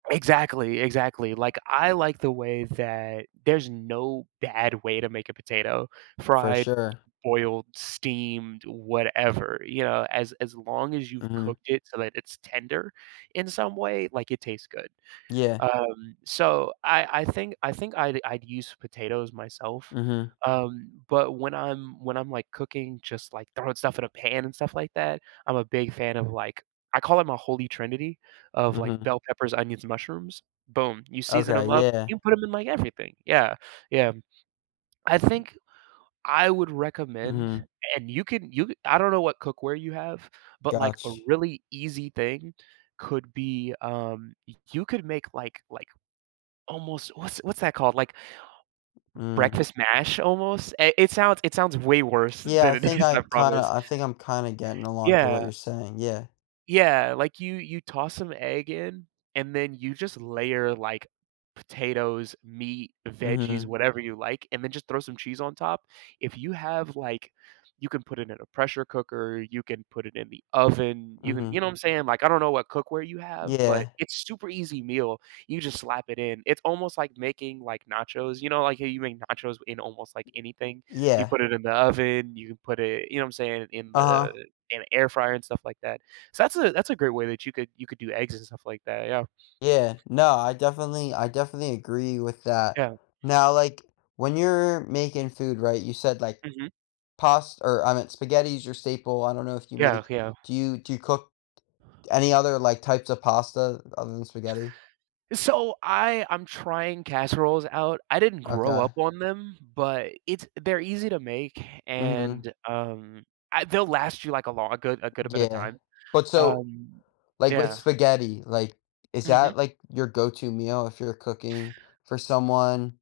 Exactly, exactly. Like, I like the way that there's no bad way to make a potato, For fried, sure. boiled, steamed, whatever, you know, as, as long as you've Mhm. cooked it so that it's tender in some way, like, it tastes good. Yeah. Um, so I I think, I think I'd I'd use potatoes myself, Mhm. um, but when I'm when I'm, like, cooking, just, like, throwing stuff in a pan and stuff like that, I'm a big fan of, like I call it a holy trinity of like Mhm. bell peppers, onions, mushrooms boom, you season Okay, 'em up, yeah. you put 'em in like everything, yeah, yeah. I think I would recommend Mhm. and you can you can, I don't know what cookware you have, but, like, a Gotch really easy thing could be, um, y you could make like like, almost what's what's that called? Like Mm. breakfast mash almost, i it sounds it sounds way worse Yeah, I than it think is, I I kinda promise. I think I'm kinda getting along to what Yeah. you're saying, yeah. Yeah, like, you you toss some egg in, and then you just layer, like, potatoes, meat, veggies, Mhm. whatever you like, and then just throw some cheese on top if you have, like you can put it in a pressure cooker, you can put it in the oven, you can Mhm. you know what I'm saying? Like I don't know what cookware you have, but Yeah. it's super easy meal. You just slap it in. It's almost like making, like, nachos, you know, like how you make nachos w in almost like anything, you Yeah. put it in the oven, you can put it, you know what I'm saying, in Uh-huh. the, in a air fryer and stuff like that. So, that's a, that's a great way that you could, you could do eggs and stuff like that, yeah. Yeah, no, I definitely, I definitely agree with that. Yeah. Now, like, when you're making food right, you said like Mhm. past or I meant spaghetti's your staple, I don't know if you Yeah, make yeah. do you, do you cook any other like types of pasta other than spaghetti? So, I, I'm trying casseroles out. I didn't grow up Okay. on them, but it's they're easy to make, Mhm. and um I they'll last you like a lon a good, a good bit D of Yeah. time, But so um, Like, with yeah. spaghetti, like, is Mhm. that, like, your go-to meal if you're cooking for someone?